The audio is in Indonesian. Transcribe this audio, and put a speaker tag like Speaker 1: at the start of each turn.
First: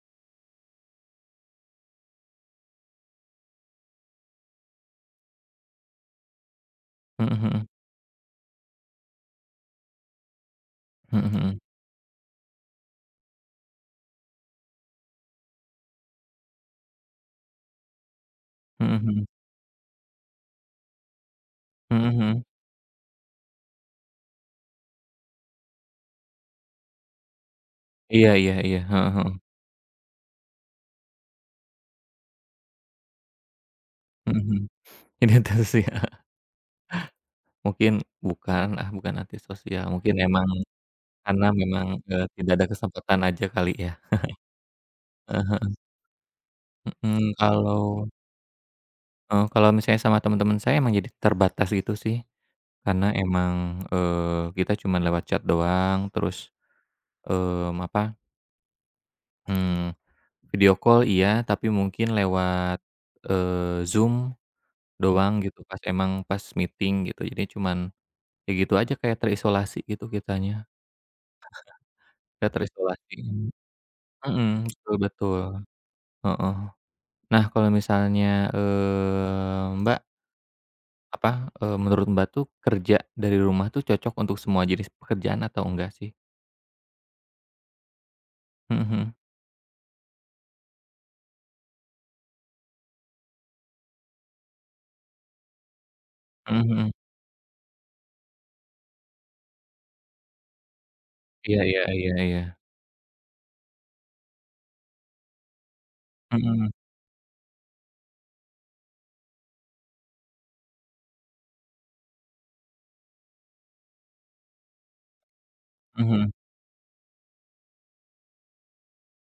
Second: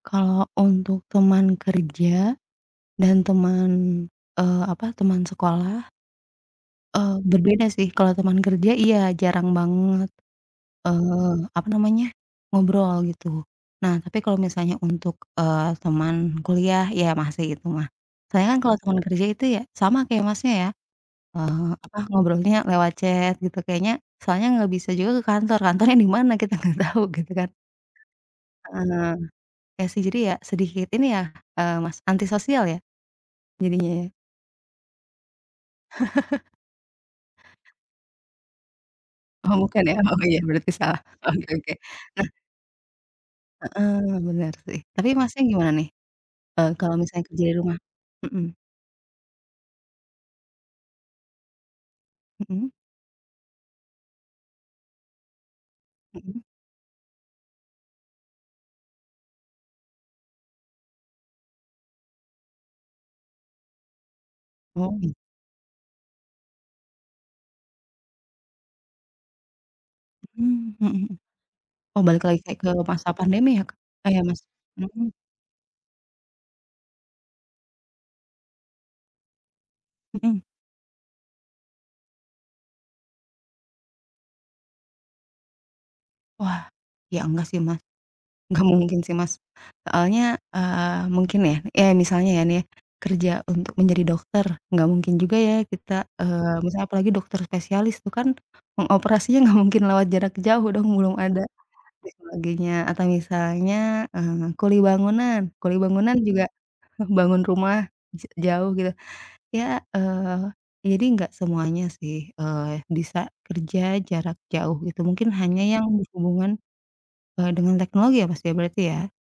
Speaker 1: Kalau untuk teman kerja dan teman, eee, apa, teman sekolah Eee,
Speaker 2: Mhm
Speaker 1: berbeda
Speaker 2: mhm.
Speaker 1: sih kalau teman kerja iya jarang banget,
Speaker 2: Mhm
Speaker 1: eee,
Speaker 2: mhm.
Speaker 1: apa namanya, ngobrol gitu. Nah, tapi kalau misalnya untuk, eee, teman kuliah, iya masih itu mah. Soalnya kan kalau
Speaker 2: Hmm
Speaker 1: teman kerja
Speaker 2: mhm.
Speaker 1: itu ya, sama kayak Masnya ya, eee, apa,
Speaker 2: Mhm mhm.
Speaker 1: ngobrolnya lewat chat gitu kayaknya, soalnya enggak bisa juga ke kantor. Kantornya di mana, kita nggak tahu, gitu kan.
Speaker 2: Iya iya iya,
Speaker 1: Heeh,
Speaker 2: heeh heeh.
Speaker 1: iya sih jadi ya, sedikit ini ya, eee, Mas, anti sosial ya jadinya.
Speaker 2: Mhm mhm, ini terus sih, iya. Mungkin bukan ah, bukan anti
Speaker 1: Oh bukan
Speaker 2: sosial
Speaker 1: ya,
Speaker 2: mungkin
Speaker 1: oh iya
Speaker 2: memang
Speaker 1: benar, bisa lah, oh
Speaker 2: karena
Speaker 1: oke oke.
Speaker 2: memang ke
Speaker 1: Nah
Speaker 2: tidak ada kesempatan aja kali ya?
Speaker 1: Heeh, mengerti. Tapi Masnya
Speaker 2: Heeh
Speaker 1: gimana
Speaker 2: heeh.
Speaker 1: nih, e kalau misalnya
Speaker 2: Mhm,
Speaker 1: kerja dari rumah?
Speaker 2: kalau
Speaker 1: Mhm.
Speaker 2: Heeh, kalau misalnya sama teman-teman saya emang jadi terbatas gitu sih,
Speaker 1: Mhm.
Speaker 2: karena emang, eee, kita cuman lewat chat doang
Speaker 1: Mhm.
Speaker 2: terus, mmm, apa Mmm, video call iya, tapi mungkin lewat, eee, Zoom
Speaker 1: Mau di
Speaker 2: doang gitu pas emang, pas meeting gitu. Jadinya cuman, ya gitu aja kayak terisolasi gitu kitanya.
Speaker 1: Mhm, mhm mhm. Oh balik lagi
Speaker 2: Ah iya. Iya
Speaker 1: kayak ke masa
Speaker 2: terisolasi,
Speaker 1: pandemi ya, Kak? Eh iya Mas,
Speaker 2: mhm, betul
Speaker 1: mhm.
Speaker 2: betul, heeh. Nah kalau misalnya, eee, Mbak
Speaker 1: Mhm.
Speaker 2: Apa, eee, menurut Mbak tuh kerja dari rumah tuh cocok untuk semua jenis pekerjaan atau enggak sih?
Speaker 1: Wah, iya enggak sih Mas, enggak
Speaker 2: Mhm
Speaker 1: mungkin
Speaker 2: mhm.
Speaker 1: sih, Mas. Soalnya, eee, mungkin ya, iya misalnya ya nih, kerja untuk menjadi dokter, enggak mungkin juga ya kita,
Speaker 2: Mhm
Speaker 1: eee, misalnya
Speaker 2: mhm.
Speaker 1: apalagi dokter spesialis, itu kan, pengoperasiannya nggak mungkin lewat jarak jauh dong, belum ada,
Speaker 2: Iya iya iya iya.
Speaker 1: teknologinya. Atau misalnya, eee, kuli bangunan, kuli bangunan juga
Speaker 2: Mhm.
Speaker 1: bangun rumah j jauh gitu ya, iya, eee, jadi enggak semuanya sih, eee, bisa kerja jarak jauh, gitu. Mungkin hanya yang
Speaker 2: Mhm.
Speaker 1: berhubungan, e dengan teknologi ya Mas, berarti ya.